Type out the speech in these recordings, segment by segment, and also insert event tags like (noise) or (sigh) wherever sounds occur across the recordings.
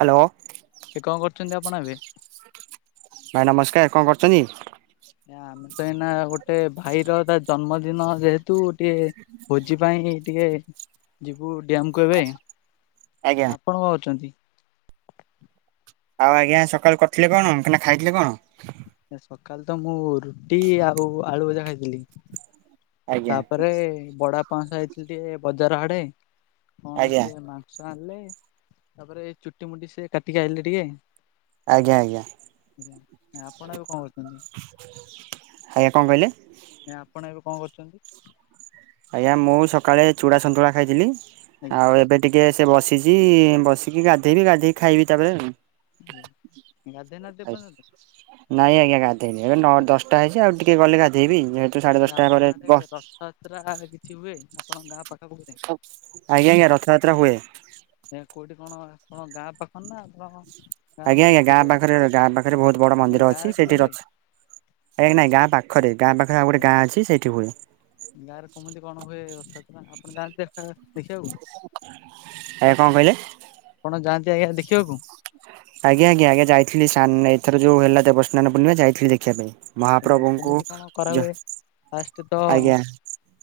Hello. ଇଏ କଣ କରୁଚନ୍ତି ଆପଣ ଏବେ? ଭାଇ ନମସ୍କାର୍ କଣ କରୁଚନ୍ତି? ଆମେ ତ ଏଇନା ଗୋଟେ ଭାଇର ତା ଜନ୍ମଦିନ ଯେହେତୁ ଗୋଟିଏ ଭୋଜି ପାଇଁକି ଟିକେ ଯିବୁ ଡ଼୍ୟାମ୍ କୁ ଏବେ। ଆଜ୍ଞା ଆପଣ କଣ କରୁଚନ୍ତି? ଆଉ ଆଜ୍ଞା ସକାଳୁ କରିଥିଲେ କଣ (unintelligible) ଖାଇଥିଲେ କଣ? ସକାଳେ ତ ମୁଁ ରୁଟି ଆଉ ଆଳୁ ଭଜା ଖାଇଥେଲି। ଆଜ୍ଞା ତାପରେ ବଡ଼ାପାଙ୍କ ସହିତ ଯାଇଥିଲି ଟିକେ ବଜାର ଆଡ଼େ କଣ ଆଜ୍ଞା ସିଏ ମା (unintelligible) ଆଣିଲେ ତାପରେ ଏ ଚୁଟି ମୁୁଟି ସେ କାଟିକି ଆଇଲେ ଟିକେ। ଆଜ୍ଞା ଆଜ୍ଞା ଆଜ୍ଞା। ଆପଣ ଏବେ କଣ କରୁଛନ୍ତି? ଆଜ୍ଞା କଣ କହିଲେ? ଆଜ୍ଞ। ଆପଣ ଏବେ କଣ କରୁଛନ୍ତି? ଆଜ୍ଞା ମୁଁ ସକାଳେ ଚୂଡ଼ା ସନ୍ତୁଳା ଖାଇଥିଲି ଆଜ୍ଞା ଆଉ ଏବେ ଟିକେ ସେ ବସିଛି ବସିକି ଗାଧେଇବି ଗାଧେଇକି ଖାଇବି ତାପରେ ଆଉ ଆଜ୍ଞା, ଗାଧେଇ ନାହାନ୍ତି ଏ ପର୍ଯ୍ୟନ୍ତ! (inaudible) ନାଇଁ ଆଜ୍ଞା ଗାଧେଇନି, ଏବେ ନ ଦଶଟା ହେଇଛି ଆଉ ଟିକେ ଗଲେ ଗାଧୋଇବି ଯେହେତୁ ସାଢ଼େ ଦଶଟା ପରେ ବ ଯାତ୍ରା କିଛି ହୁଏ ଆପଣଙ୍କ ଗାଁ ପାଖାପାଖି ରେ ଆଜ୍ଞା, ଆଜ୍ଞା ରଥଯାତ୍ରା ହୁଏ। ଆଜ୍ଞା କୋଉଠି କଣ ଆପଣ ଗାଁ ପାଖରେ ନା ଆପଣଙ୍କ ଆଜ୍ଞା ଆଜ୍ଞା ଗାଁ ପାଖରେ ଗାଁ ପାଖରେ ବହୁତ୍‌ ବଡ ମନ୍ଦିର ଗାଁରେ ଅଛି କେବେ ସେଇଠି ହୁଏ? ଅଛି ଆଜ୍ଞ। ନାଇଁ ଗାଁ ପାଖରେ ପାଖରେ ଗାଁ ପାଖରେ ଆଉ ଗୋଟେ ଆଜ୍ଞା ଗାଁ ଅଛି ସେଇଠି ହୁଏ। ଗାଁରେ କମିତି କଣ ହୁଏ ରଥଯାତ୍ରା ଆପଣ ଯାଆନ୍ତି ଦେଖିବାକୁ ଆଜ୍ଞା କଣ କହିଲେ? ଆପଣ ଯାନ୍ତି ଆଜ୍ଞା ଦେଖିବାକୁ ଆଜ୍ଞା ଆଜ୍ଞା ଆଜ୍ଞା ଯାଇଥିଲି ସ୍ନା ଏଥର ଯୋଉ ହେଲା ଦେବସ୍ନାନ ପୂର୍ଣ୍ଣିମା ଯାଇଥିଲି ଦେଖିବା ପାଇଁ ଆଜ୍ଞା ମହାପ୍ରଭୁଙ୍କୁ କେମିତି କଣ ଜ କରାହୁଏ ଫାଷ୍ଟ ତ ଆଜ୍ଞା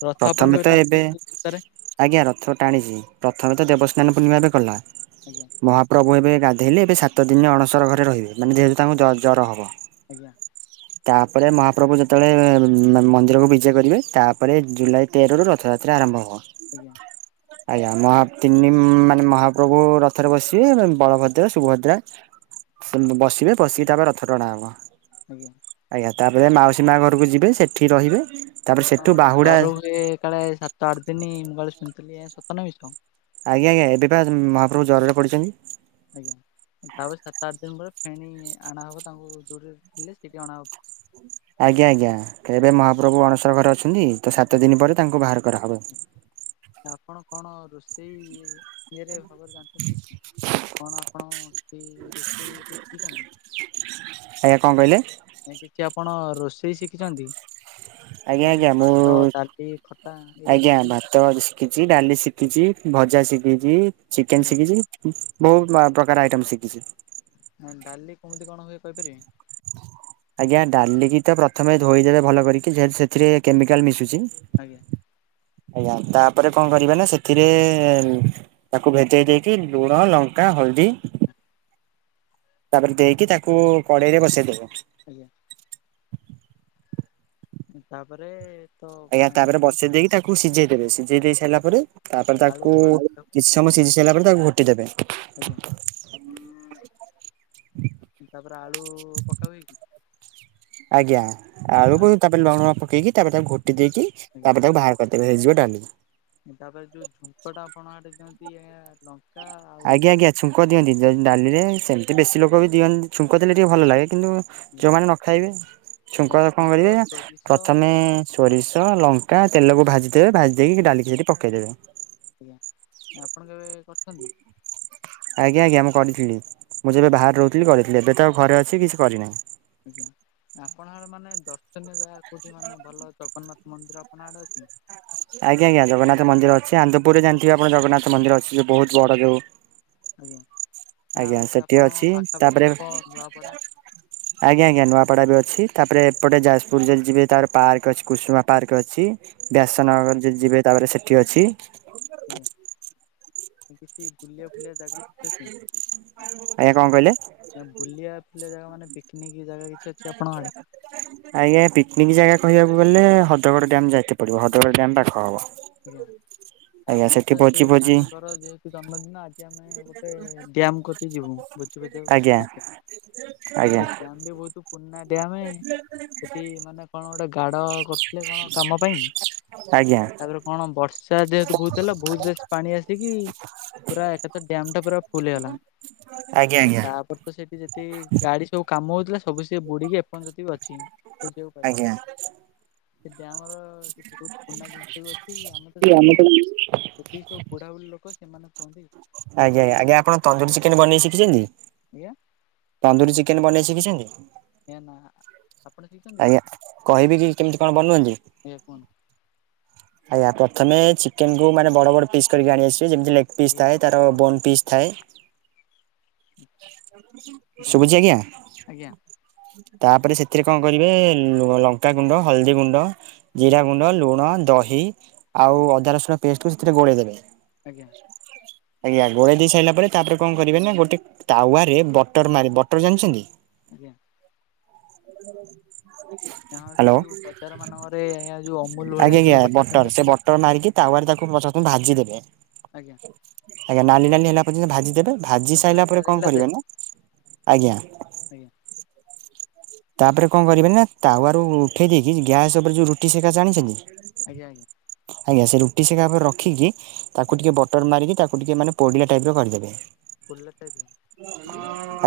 ରଥ ଆପଣ ପ୍ରଥମେ ତ କେବେ ଏବେ ଟାଣିଚନ୍ତି କି (unintelligible) ରେ ଆଜ୍ଞା ରଥ ଟାଣିଛି ପ୍ରଥମେ ତ ଦେବସ୍ନାନ ପୂର୍ଣ୍ଣିମା ବି ଗଲା ଆଜ୍ଞା। ମହାପ୍ରଭୁ ଏବେ ଗାଧେଇଲେ ଏବେ ସାତ ଦିନି ଅଣସର ଘରେ ରହିବେ ମାନେ ଯେହେତୁ ତାଙ୍କୁ ଜର ହବ। ଆଜ୍ଞା। ତାପରେ ମହାପ୍ରଭୁ ଯେତେବେଳେ ମନ୍ଦିରକୁ ବିଜେ କରିବେ ତାପରେ ଜୁଲାଇ ତେରରୁ ରଥଯାତ୍ରା ଆରମ୍ଭ ହବ। ଆଜ୍ଞା। ଆଜ୍ଞା ମହା ତିନି ମାନେ ମହାପ୍ରଭୁ ରଥରେ ବସିବେ ବଳଭଦ୍ର ସୁଭଦ୍ରା ବସିବେ ବସିକି ଆଜ୍ଞା ତାପରେ ରଥ ଟାଣା ହବ ଆଜ୍ଞା। ଆଜ୍ଞା ତାପରେ ମାଉସୀ ମା ଘରକୁ ଯିବେ ସେଠି ରହିବେ। ତାପରେ ଏ କଣ ସେଠୁ ଗୋଟେ ବାହୁଡା ଜିର ହୁଏ କାଳେ ସାତ ଆଠ ଦିନ ମୁଁ କାଳେ ଶୁଣିଥିଲି ସତ ନା ମିଛ ଆଜ୍ଞା ଆଜ୍ଞା ଏବେ ବା ମହାପ୍ରଭୁ ଜ୍ୱରରେ ପଡ଼ିଛନ୍ତି। ଆଜ୍ଞା ତାପରେ ସାତ ଆଠ ଦିନ ପରେ ଫେଣି ଅଣାହେବ ତାଙ୍କୁ ଦୋରରେ ଥିଲେ ସେଠି ଅଣାହବ ଆଜ୍ଞା ଆଜ୍ଞା ଏବେ ମହାପ୍ରଭୁ ଅଣସର ଘରେ ଅଛନ୍ତି ତ ସାତ ଦିନ ପରେ ତାଙ୍କୁ ବାହାର କରାହବ ତ ଆପଣ କଣ ରୋଷେଇ ଇଏ ରେ ଭାବରେ ଜାଣିଛନ୍ତି କଣ ଆପଣ କି ରୋଷେଇ ଶିଖିଛନ୍ତି ଆଜ୍ଞା କଣ କହିଲେ? ନା କିଛି ଆପଣ ରୋଷେଇ ଶିଖିଛନ୍ତି। ଆ ଆଜ୍ଞା ଆଜ୍ଞା ମୁଁ ଭାତ, ଡାଲି, ଖଟା ଏଇଟା ଆଜ୍ଞା କିଛି ଶିଖିଛନ୍ତି ଭାତ ଶିଖିଛି ଡାଲି ଶିଖିଛି ଭଜା ଶିଖିଛି ଚିକେନ୍ ଶିଖିଛି। ବହୁତ୍ ପ୍ରକାର ଆଇଟମ ଶିଖିଛି। ନାଇ ଡାଲି କମିତି କଣ ହୁଏ କହିପାରିବେ (inaudible) ଆଜ୍ଞା ଡାଲିକି ତ ପ୍ରଥମେ ଧୋଇଦେବେ ଭଲ କରିକି ଯେହେତୁ ସେଥିରେ କେମିକାଲ ମିଶୁଛି ଆଜ୍ଞା। ଆଜ୍ଞା ତାପରେ କଣ କରିବା ନା ସେଥିରେ ତାକୁ ଭେଦେଇ ଦେଇକି ଲୁଣ ଲଙ୍କା ହଳଦୀ ତାପରେ ଦେଇକି ତାକୁ କଡ଼େଇରେ ବସେଇଦବ ଆଜ୍ଞା ତାପରେ ତ ଆଜ୍ଞା ପାଣି ତାପରେ ବସେଇ ଦେଇକି ତାକୁ ସିଝେଇ ଦେବେ ସିଝେଇ ଦେଇ ସାରିଲା ପରେ ତାପରେ ଆଳୁ ତାକୁ ଫାଳୁ କିଛି ସମୟ ସିଝି ସାରିଲା ପରେ ତାକୁ ଘୋଟି ଦେବେ ଆଜ୍ଞା ତାପରେ ଆଳୁ ପକା ହୁଏକି ଆଜ୍ଞା ଆଳୁ କୁ ତାପରେ ଲୁଣ ପକେଇକି ତାପରେ ତାକୁ ଘୋଟି ଦେଇକି ଆଜ୍ଞା। ତାପରେ ତାକୁ ବାହା କରିଦେବେ ହେଇଯିବ ଡ଼ାଲି ତାପରେ ଯୋଉ ଝୁଙ୍କ ଟା ଆପଣ ଆଡେ ଦିଅନ୍ତି ଏହା ଲ ଆଜ୍ଞା ଆଜ୍ଞା ଛୁଙ୍କ ଦିଅନ୍ତି ଡାଲିରେ ସେମିତି ବେଶୀ ଲୋକ ବି ଦିଅନ୍ତି ଛୁଙ୍କ ଦେଲେ ଟିକେ ଭଲ ଲାଗେ କିନ୍ତୁ ଯୋଉମାନେ ନ ଖାଇବେ ଛୁଙ୍କ କଣ କରିବେ ଝୁଙ୍କ ନା ସୋରିଷ ପ୍ରଥମେ ସୋରିଷ ଲଙ୍କା ତେଲକୁ ଭାଜିଦେବେ ଭାଜି ଦେଇକି ସେ ଡାଲିକି ସେଠି ପକେଇଦେବେ ଆଜ୍ଞା ଆପଣ କେବେ କରିଛନ୍ତି ଆଜ୍ଞା ଆଜ୍ଞା ମୁଁ କରିଥିଲି ମୁଁ ଯେବେ ବାହାରେ ରହୁଥିଲି କରିଥିଲି ଏବେ ତ ଘରେ ଅଛି କିଛି କରିନାହିଁ ଆଜ୍ଞା ଆପଣଙ୍କ ମାନେ ଦର୍ଶନୀୟ ଜାଗା କୋଉଠି ମାନେ ଭଲ ଜଗନ୍ନାଥ ମନ୍ଦିର ଆପଣ ଆଡେ ଅଛି ଆଜ୍ଞା ଆଜ୍ଞା ଜଗନ୍ନାଥ ମନ୍ଦିର ଅଛି ଆନ୍ଦପୁରରେ ଯେମିତି ଆମର ଜଗନ୍ନାଥ ମନ୍ଦିର ଅଛି ସେ ବହୁତ ବଡ ଯୋଉ ଆଜ୍ଞା ଆଉ ଆଜ୍ଞା ଗୋଟେ ସେଠି ଆପଣ ଅଛି ତାପରେ ପାଖାପାଖି ହବ ନୂଆପଡା ଆଜ୍ଞା ଆଜ୍ଞା ନୂଆପଡା ବି ଅଛି ତାପରେ ଏପଟେ ଯାଜପୁର ଯଦି ଯିବେ ତାପରେ ପାର୍କ କଶ ଅଛି କୁସୁମା ପାର୍କ ଅଛି ବ୍ୟାସନଗର ଯ ଯିବେ ତାପରେ ସେଠି ଅଛି ଆଜ୍ଞା ଆଉ କିଛି ବୁଲିବା ଫୁଲିବା ଜାଗା ସେ ଅଛି ଆଜ୍ଞା କଣ କହିଲେ? ନା ବୁଲିବା ଫୁଲିବା ଜାଗା ମାନେ ପିକନିକ ଜାଗା କିଛି ଅଛି ଆପଣଙ୍କ ଆଡେ ହ ଆଜ୍ଞା ପିକିନିକ୍ ଜାଗା କହିବାକୁ ଗଲେ ହଦଗଡ଼ ଡ୍ୟାମ ଯାଇତେ ପଡିବ ହଦଗଡ଼ ଡ୍ୟାମ ପାଖ ହବ ଆଜ୍ଞା ଆଜ୍ଞା ଆମର ସେଠି ତ ଭୋଜି ସେଇ ଭୋଜି ଭାଇଙ୍କର ଯେହେତୁ ଜନ୍ମଦିନ ଆ ଜି ଆମେ ଗୋଟେ ଡ୍ୟାମ କତି ଯିବୁ ବୁଝୁ ବୁଝୁ ଆଜ୍ଞା ଆମେ ନା ଆଜ୍ଞା ସେ ଡ୍ୟାମ ବି ବହୁତ ପୁରୁଣା ଡ୍ୟାମେ ସେଠି ମାନେ କଣ ଗୋଟେ ଗାଡ କର ଆଜ୍ଞା ତାପରେ କଣ ବର୍ଷା ଯେହେତୁ ବହୁତ ହେଲା ବହୁତ ରେସ ପାଣି ଆସିକି ପୁରା ଏକାଥରେ ଡ୍ୟାମ ଟା ପୁରା ଫୁଲ ହେଇଗଲା ଆଜ୍ଞା ଆଉ ଆଜ୍ଞା। ତାପରେ ତ ସେଠି ଯେ ତୀ ଗାଡି ସବୁ କାମ ହଉଥିଲା ସବୁ ସେ ବୁଡିକି ପର୍ଯ୍ୟନ୍ତ ବି ଅଛି ଖୋଜିବାକୁ ପାଇଲି ଆଜ୍ଞା ସେ ଡ୍ୟାମ ର କିଛି ବହୁତ ପୁରୁଣା ଜିନି ଅଛି ଆମେ ତ ଜାଣିନୁ ଯେତିକି ସବୁ ବୁଢାବୁଢ଼ୀ ଲୋକ ସେମାନେ କୁହନ୍ତି ଆଜ୍ଞା ଆଜ୍ଞା ଆଜ୍ଞା ଆପଣ ତନ୍ଦୁରୀ ଚିକେନ ବନେଇ ଶିଖିଛନ୍ତି ଆଜ୍ଞା ତନ୍ଦୁରୀ ଚିକେନ ବନେଇ ଶିଖିଛନ୍ତି ଆଜ୍ଞା ନା ଆପଣ ଶିଖିଛନ୍ତି କି? ଆଜ୍ଞା କହିବି କି କେମିତି କଣ ବନୁଅନ୍ତି ଆଜ୍ଞା କୁହନ୍ତୁ ଆଜ୍ଞା ପ୍ରଥମେ ଚିକେନ କୁ ମାନେ ବଡ ବଡ ପିସ୍ କରିକି ଆଣି ଆସିବେ ଯେମିତି ଲେଗ ପିସ୍ ଆଜ୍ଞା ଥାଏ ତାର ବନ ପିସ୍ ଥାଏ ଶୁଭୁଛି ଆଜ୍ଞା ଆଜ୍ଞା ତାପରେ ସେଥିରେ କଣ କରିବେ ଲଙ୍କାଗୁଣ୍ଡ ହଳଦୀ ଗୁଣ୍ଡ ଆଜ୍ଞା ଜିରାଗୁଣ୍ଡ, ଲୁଣ, ଦହି ଆଉ ଅଦା ରସୁଣ ପେଷ୍ଟକୁ ସେଥିରେ ଗୋଳେଇଦେବେ। ଆଜ୍ଞା। (inaudible) ଆଜ୍ଞା ଗୋଳେଇ ଦେଇ ସାରିଲା ପରେ ତାପରେ କଣ କରିବେ ନା ଗୋଟେ ତାୱାରେ ବଟର୍ ମାରି, ବଟର୍ ଜାଣିଛନ୍ତି? ଆଜ୍ଞା। (unintelligible) ହଁ ସେ ହ୍ୟାଲୋ ଯୋଉ ବଜାର ମାନଙ୍କରେ ଆଜ୍ଞା ଯୋଉ ଅମୁଲ୍ ଭଳିଆ ଯୋଉ ବଟର୍। ବଟର୍, ସେ ବଟର୍ ମାରିକି ତାୱାରେ ତାକୁ (unintelligible) ଭାଜିଦେବେ। ଆଜ୍ଞା ଆଜ୍ଞା ନାଲି ନାଲି ହେଲା ପଯ୍ୟନ୍ତ ଭାଜି ଦେବେ, ଭାଜି ପୁରା ସାଇଲା ପରେ କଣ ମେଳେଇଲା ଯାଏ କରିବେ ନା ଆଜ୍ଞା। ଆଜ୍ଞା ତାପରେ କଣ କରିବେ ନା ତାୱାରୁ ଉଠେଇ ଦେଇକି ଗ୍ୟାସ୍ ଉପରେ ଯୋଉ ରୁଟି ସେକା ଜାଣିଛନ୍ତି? ଆଜ୍ଞା, ଆଜ୍ଞା। ଆଜ୍ଞା ସେ ରୁଟି ସେକା ଉପରେ ରଖିକି ତାକୁ ଆଜ୍ଞା ଟିକେ ବଟର୍ ମାରିକି ତାକୁ ଟିକେ ମାନେ ପୋଡ଼ିଲା ଟାଇପର କରିଦେବେ। ପୋଲା ଟାଇପ୍ ର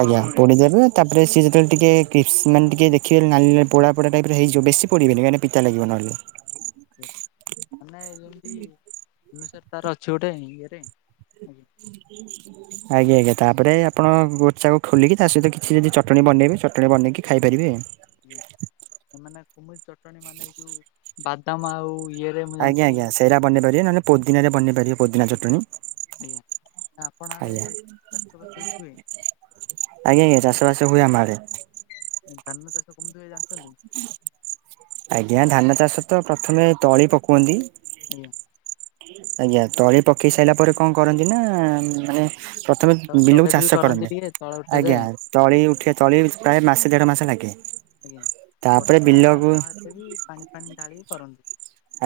ଆଜ୍ଞା ପୋଡ଼ିିଦେବେ ତାପରେ ସେ ଯେତେଳେ ଟିକେ କିପ୍ସ ମାନେ ଟିକେ ଦେଖିବେ ନାଲି ନାଲି ପୋଡ଼ା ପୋଡ଼ା ଟାଇପ୍ ର ହେଇଯିବ ବେଶୀ ପୋଡ଼ିବେନି କାଇଁନା ପିତା ଲାଗିବ ନହେଲେ। ମାନେ ଏଇ ଯେମିତି ଭୁବେନେଶ୍ୱର ତାର ଅଛି ଗୋଟେ ଇଏରେ ଆଜ୍ଞା। (inaudible) ଆଜ୍ଞା ଆଜ୍ଞା ତାପରେ ଆପଣ ଗୋଚାକୁ ଖୋଲିକି ତା ସହିତ କିଛି ଯଦି ଚଟଣୀ ବନେଇବେ ଚଟଣୀ ବନେଇକି ଖାଇପାରିବେ। ଆଜ୍ଞା ମାନେ କେମିତି ଚଟଣୀ ମାନେ ଏଇ ଯୋଉ ବାଦାମ ଆଉ ଇଏ ଆଜ୍ଞା ଆଜ୍ଞା ସେଇରା ବନେଇପାରିବେ ନହନେ ପୋଦିନାରେ ବନେଇପାରିବେ ପୋଦିନା ଚଟଣୀ। ଆଜ୍ଞା। ଆପଣ ଆଡେ ଆଜ୍ଞା, ଚାଷ ବାସ କିଛି ହୁଏ? ଆଜ୍ଞା ଆଜ୍ଞା ଚାଷବାସ ହୁଏ ଆମଆଡ଼େ ଧାନ ଚାଷ କେମିତି ହୁଏ ଜାଣିଛନ୍ତି? ଆଜ୍ଞା ଧାନ ଚାଷ ତ ପ୍ରଥମେ ତଳି ପକୁଅନ୍ତି। ଆଜ୍ଞା। ଆଜ୍ଞା ତଳି ପକେଇ ସାଇଲା ପରେ କଣ କରନ୍ତି ନା ମାନେ ପ୍ରଥମେ ତାପରେ ଜଗା ବିଲକୁ ଜଗି ଚାଷ କରନ୍ତି, ଟିକେ ତଳେ ଆଜ୍ଞା ଉଠାଯାଏ ତଳି ଉଠେ ତଳି ପ୍ରାୟ ମାସେ ଦେଢ଼ମାସେ ଲାଗେ। ଆଜ୍ଞା ତାପରେ ବର୍ଷା ବିଲକୁ ନହେଲେ ବି ପାଣି ଫାଣି ଢାଳିକି କରନ୍ତି।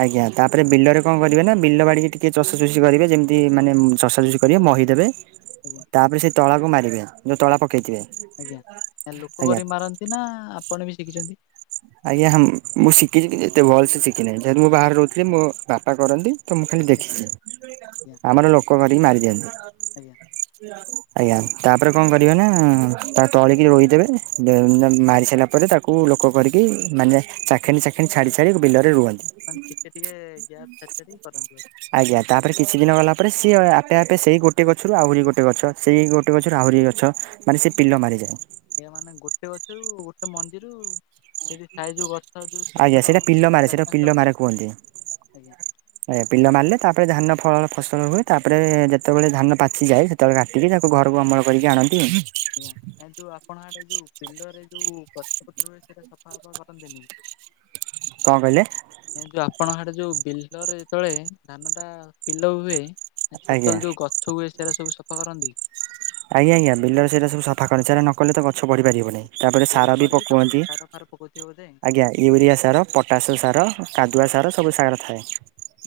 ଆଜ୍ଞା ତାପରେ ବିଲରେ କଣ କରିବେ ନା ବିଲ ବାଡିକି ଟିକେ ଚଷାଚୁଷି କରିବେ ଯେମିତି ମାନେ ଚଷାଚୁଷି କରିବେ ମହିଦେବେ। ଆଜ୍ଞା। ତାପରେ ସେଇ ତଳାକୁ ମାରିବେ ଯୋଉ ତଳା ପକେଇଥିବେ। ଆଜ୍ଞା ଲୋକ ଆଜ୍ଞା କରିକି ମାରନ୍ତି ନା ଆପଣ ବି ଶିଖିଛନ୍ତି? ଆଜ୍ଞା ହଁମ୍ ମୁଁ ଶିଖିଛି ଟିକେ ଏତେ ଭଲସେ ଶିଖିିନେହିଁ ଯେହେତୁ ମୁଁ ବାହାରେ ରହୁଥିଲି ମୋ ବାପା କରନ୍ତି। ତ ମୁଁ ଖାଲି ଦେଖିଛି, ଆଜ୍ଞା ଆମର ଲୋକ କରିକି ମାରି ଦିଅନ୍ତି। ଆଜ୍ଞା ଆଜ୍ଞା ତାପରେ କଣ କରିବେ ନା ତା ତଳିକି ରୋଇଦେବେ, (unintelligible) ମାରି ସାରିଲା ପରେ ତାକୁ ଲୋକ କରିକି ମାନେ ଚାଖେଣ୍ଡେ ଚାଖେଣ୍ଡେ ଛାଡ଼ିଛାଡ଼ି ବିଲରେ ରୁଅନ୍ତି। ମାନେ ଟିକେ ଟିକେ ଗ୍ୟାପ୍ ଛାଡ଼ି ଛାଡ଼ି କରନ୍ତି ବୋଧେ। ଆଜ୍ଞା ତାପରେ କିଛିଦିନ ଗଲାପରେ ସିଏ ଆପେ ଆପେ ସେଇ ଗୋଟେ ଗଛରୁ ଆହୁରି ଗୋଟେ ଗଛ, ସେଇ ଗୋଟେ ଗଛରୁ ଆହୁରି ଗଛ। ମାନେ ସେ ପିଲ ମାରିଯାଏ। ଆଜ୍ଞା ମାନେ ଗୋଟେ ଗଛରୁ ଗୋଟେ ମଞ୍ଜିରୁ ସେଇଟି ଥାଏ ଯୋଉ ଗଛ ଯୋଉ ଛୋଟ ଆଜ୍ଞା ସେଇଟା ଛୋଟ, ପିଲ ସେଇଟୁ ମାରେ ଚାରି ସେଇଟା ପିଲ ପାଞ୍ଚଟା ଗଛ, ମାରେ କୁହନ୍ତି। ଆଜ୍ଞା। ଆଜ୍ଞା ପିଲ ମାରିଲେ ତାପରେ ଧାନ ଫଳ ଫସଲ ହୁଏ ତାପରେ ଯେତେବେଳେ ଧାନ ପାଚିଯାଏ ସେ ତବେଳେ କାଟିକି ତାକୁ ଘରକୁ ଅମଳ କରିକି ଆଣନ୍ତି। ଆଜ୍ଞା ଯୋଉ ଆପଣ ଆଡେ ଯୋଉ ପିଲରେ ଯୋଉ ଗଛ ପତ୍ର ହୁଏ ସେଇଟା ସଫା ସଫା କରନ୍ତିନି? କଣ କହିଲେ, ଏ ଯୋଉ ଆପଣଙ୍କ ହାଡେ ଯୋଉ ବିଲରେ ଯେତେବେଳେ ଧାନ ଟା ପିଲ ହୁଏ ଆଜ୍ଞା। ସେତେବେଳେ ଯୋଉ ଗଛ ହୁଏ ସେଇଟା ସବୁ ସଫା କରନ୍ତି। ଆଜ୍ଞା ଆଜ୍ଞା ବିଲରେ ସେଟା ସଫା କର ସେଟା ନ କଲେ ତ ଗଛ ବଢିପାରିବ ନି ତାପରେ ସେଇଟା ସାର ବି କରିକି ତାପରେ ପକଉନ୍ତି ସାର ଫାର ପକଉଥିବେ ବୋଧେ? ଆଜ୍ଞା ୟୁରିଆ ସାର ପଟାସ ସାର କାଦୁଆ ଆଜ୍ଞା ସାର ସବୁ ସାର ଥାଏ।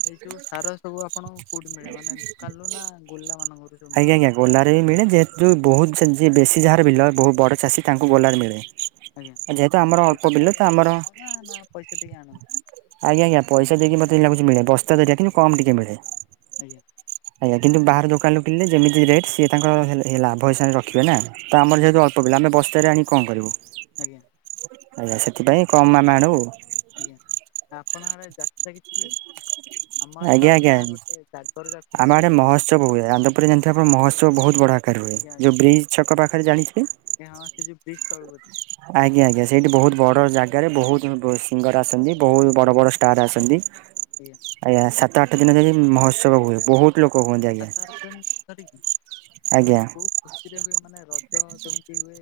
ଏଇ ସବୁ ସାର ସବୁ ଆପଣଙ୍କୁ କୋଉଠି ମିଳେ ମାନେ ଦକାନ ରୁ ଗୋଲଲା ମାନଙ୍କ ଠାରୁ। ଆଜ୍ଞା ଆଜ୍ଞା ଗୋଲାରେ ବି ମିଳେ ଯେହେତୁ ବହୁତ ବେଶୀ ଯାହାର ବିଲ ବହୁତ ବଡ଼ ଚାଷୀ ତାଙ୍କୁ ଗୋଲାରେ ମିଳେ, ଯେହେତୁ ଆମର ଅଳ୍ପ ବିଲ ତ ଆମର (unintelligible) (inaudible) ଆଜ୍ଞା! ଆଜ୍ଞା କିନ୍ତୁ ବାହାର ଦୋକାନରୁ କିଣିଲେ ଯେମିତି ରେଟ୍ ସିଏ ତାଙ୍କ ଲାଭ ହିସାବରେ ରଖିବେ ନା ତ ଆମର ଆଜ୍ଞା ଯେହେତୁ ଅଳ୍ପ ପିଲା ଆମେ ବସ୍ତାରେ ଆଣି କଣ କରିବୁ ଆଜ୍ଞା, ଆଜ୍ଞା ସେଥିପାଇଁ କମ ମାମେ ଆଣୁ, ଆଜ୍ଞା ଆପଣଙ୍କ ଆଡେ ଯାତ୍ରା କିଛି ହୁଏ। ଆମ ଆଡେ ତ ଆଜ୍ଞା ଆଜ୍ଞା ଗୋଟେ ଜାଗର ଯାତ୍ରା ଆମ ହୁଏ। ଆଡ଼େ ମହତ୍ସବ ହୁଏ ଆନ୍ଦ୍ରପୁରରେ ଜାଣିଥିବେ ଆପଣ ମହୋତ୍ସବ ବହୁତ ବଢ଼ା ପାଖରେ ହୁଏ ଆଜ୍ଞା ଆଜ୍ଞା ଯେଉଁ ବ୍ରିଜ୍ ଛକ ପାଖରେ ଜାଣିଥିବେ ଏ ହଁ ସେ ଯେଉ ବ୍ରିଜ ତଳକୁ ଅଛି ଆଜ୍ଞା ଆଜ୍ଞା ସେଇଠି ବହୁତ ବଡ଼ ଜାଗାରେ ବହୁତ ସିଙ୍ଗର ଆସନ୍ତି ବହୁତ ବଡ଼ ବଡ଼ ଷ୍ଟାର୍ ଆସନ୍ତି ଆଜ୍ଞା! ଆଜ୍ଞା ସାତ ଆଠ ଦିନ ଯାଏ ମହୋତ୍ସବ ହୁଏ ବହୁତ ଲୋକ ହୁଅନ୍ତି ଆଜ୍ଞା ସାତ ଆଠ ଦିନ ଧରି କି ଆଜ୍ଞା। ସେମାନେ କଉ ଖୁସିରେ ହୁଏ ମାନେ ରଜ ଯେମିତି ହୁଏ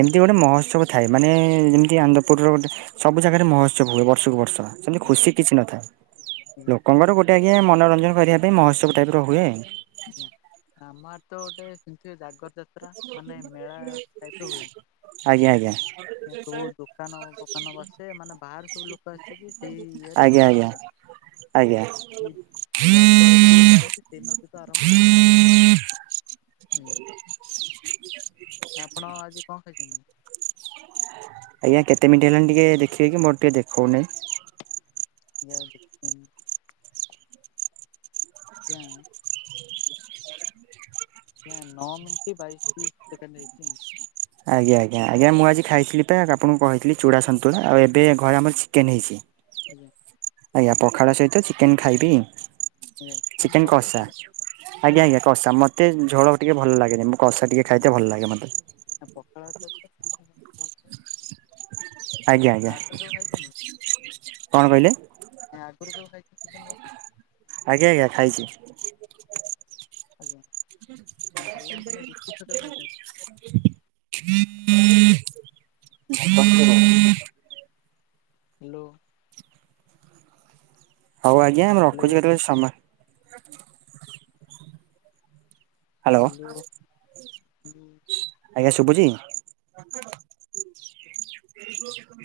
ଏମିତି ଗୋଟେ ମହୋତ୍ସବ ଥାଏ ମାନେ ଯେମିତି ଆନ୍ଦ୍ରପୁରର ଗୋଟେ ସବୁ ଜାଗାରେ ମହୋତ୍ସବ ହୁଏ ବର୍ଷକୁ ବର୍ଷ ସେମିତି ଖୁସି କିଛି ନଥାଏ ଆଜ୍ଞା ଲୋକଙ୍କର ଗୋଟେ ଆଜ୍ଞା ମନୋରଞ୍ଜନ କରିବା ପାଇଁ ମହୋତ୍ସବ ଟାଇପରେ ହୁଏ, ଆଜ୍ଞା ଆମର ତ ଗୋଟେ ସେମିତି ଜାଗର ଯାତ୍ରା ମାନେ ମେଳା ଟାଇପ ର ହୁଏ ଆଜ୍ଞା ଆଜ୍ଞା, ଏ ସବୁ ଦୋକାନ ଫୋକାନ ବସେ ମାନେ ବାହାରୁ ସବୁ ଲୋକ ଆସିକି ସେଇ ଇଏରେ ଆଜ୍ଞା ଦୋକାନ ଆଜ୍ଞା। ଆଜ୍ଞା। ଯାଗର ଯୋଉ ଜାଳନ୍ତି ସେଇ ଦିନ ଠୁ ତ ଆରମ୍ଭ ହୁଏ। ଆପଣ ଆଜି କଣ ଖାଇଛନ୍ତି? ଆଜ୍ଞା କେତେ ମିନିଟ ହେଲାଣି ଟିକେ ଦେଖିବେ କି ମୋର ଟିକେ ଦେଖଉନାହିଁ। (unintelligible) ଆଜ୍ଞା। ଆଜ୍ଞା ନଅ ମିନିଟ୍ ବାଇଶି ସେକେଣ୍ଡ ହେଇଛି ଆଉ। ଆଜ୍ଞା ଆଜ୍ଞା ଆଜ୍ଞା ମୁଁ ଆଜି ଖାଇଥିଲି ପା ଆପଣଙ୍କୁ କହିଥିଲି ଚୂଡ଼ା ସନ୍ତୁଳା ଆଉ ଏବେ ଘରେ ଆମର ଚିକେନ୍ ହେଇଛି। ଆଜ୍ଞା। ଆଜ୍ଞା ପଖାଳ ସହିତ ଚିକେନ୍ ଖାଇବି। ଆଜ୍ଞା ଚିକେନ୍ କଷା କସା। ନା ଚିକେନ୍ ଆଜ୍ଞା ଆଜ୍ଞା କଷା କସା ମ ମତେ ଝୋଳ ଟିକେ ଭଲ ଲାଗେନି ମୁଁ କସା ଟିକେ ଖାଇତେ ଭଲ ଲାଗେ ମତେ। ନା ପଖାଳ ଭାତରେ ଚିକେନ୍ କଷା ଭଲ ଲାଗେ ଆଜ୍ଞା ଆଜ୍ଞା, କଣ କହିଲେ? ନା ଆ ଆଗରୁ କେବେ ଖାଇଛ ଚିକେନ୍ କସା? ଆଜ୍ଞା ଆଜ୍ଞା ଖାଇଛି। ଆଜ୍ଞା ଆ ଭଲ ଲାଗେ ମାନେ ରୁଟି ସହିତ ଖାଇଛନ୍ତି। (inaudible) Hello hello. ହଉ ଆଜ୍ଞା ମୁଁ ହ୍ୟାଲୋ ରଖୁଚି କେତେବେଳେ ସମୟ ହ୍ୟାଲୋ ହାଲୋ ହୁଁ। ଆଜ୍ଞା ଶୁଭୁଛି?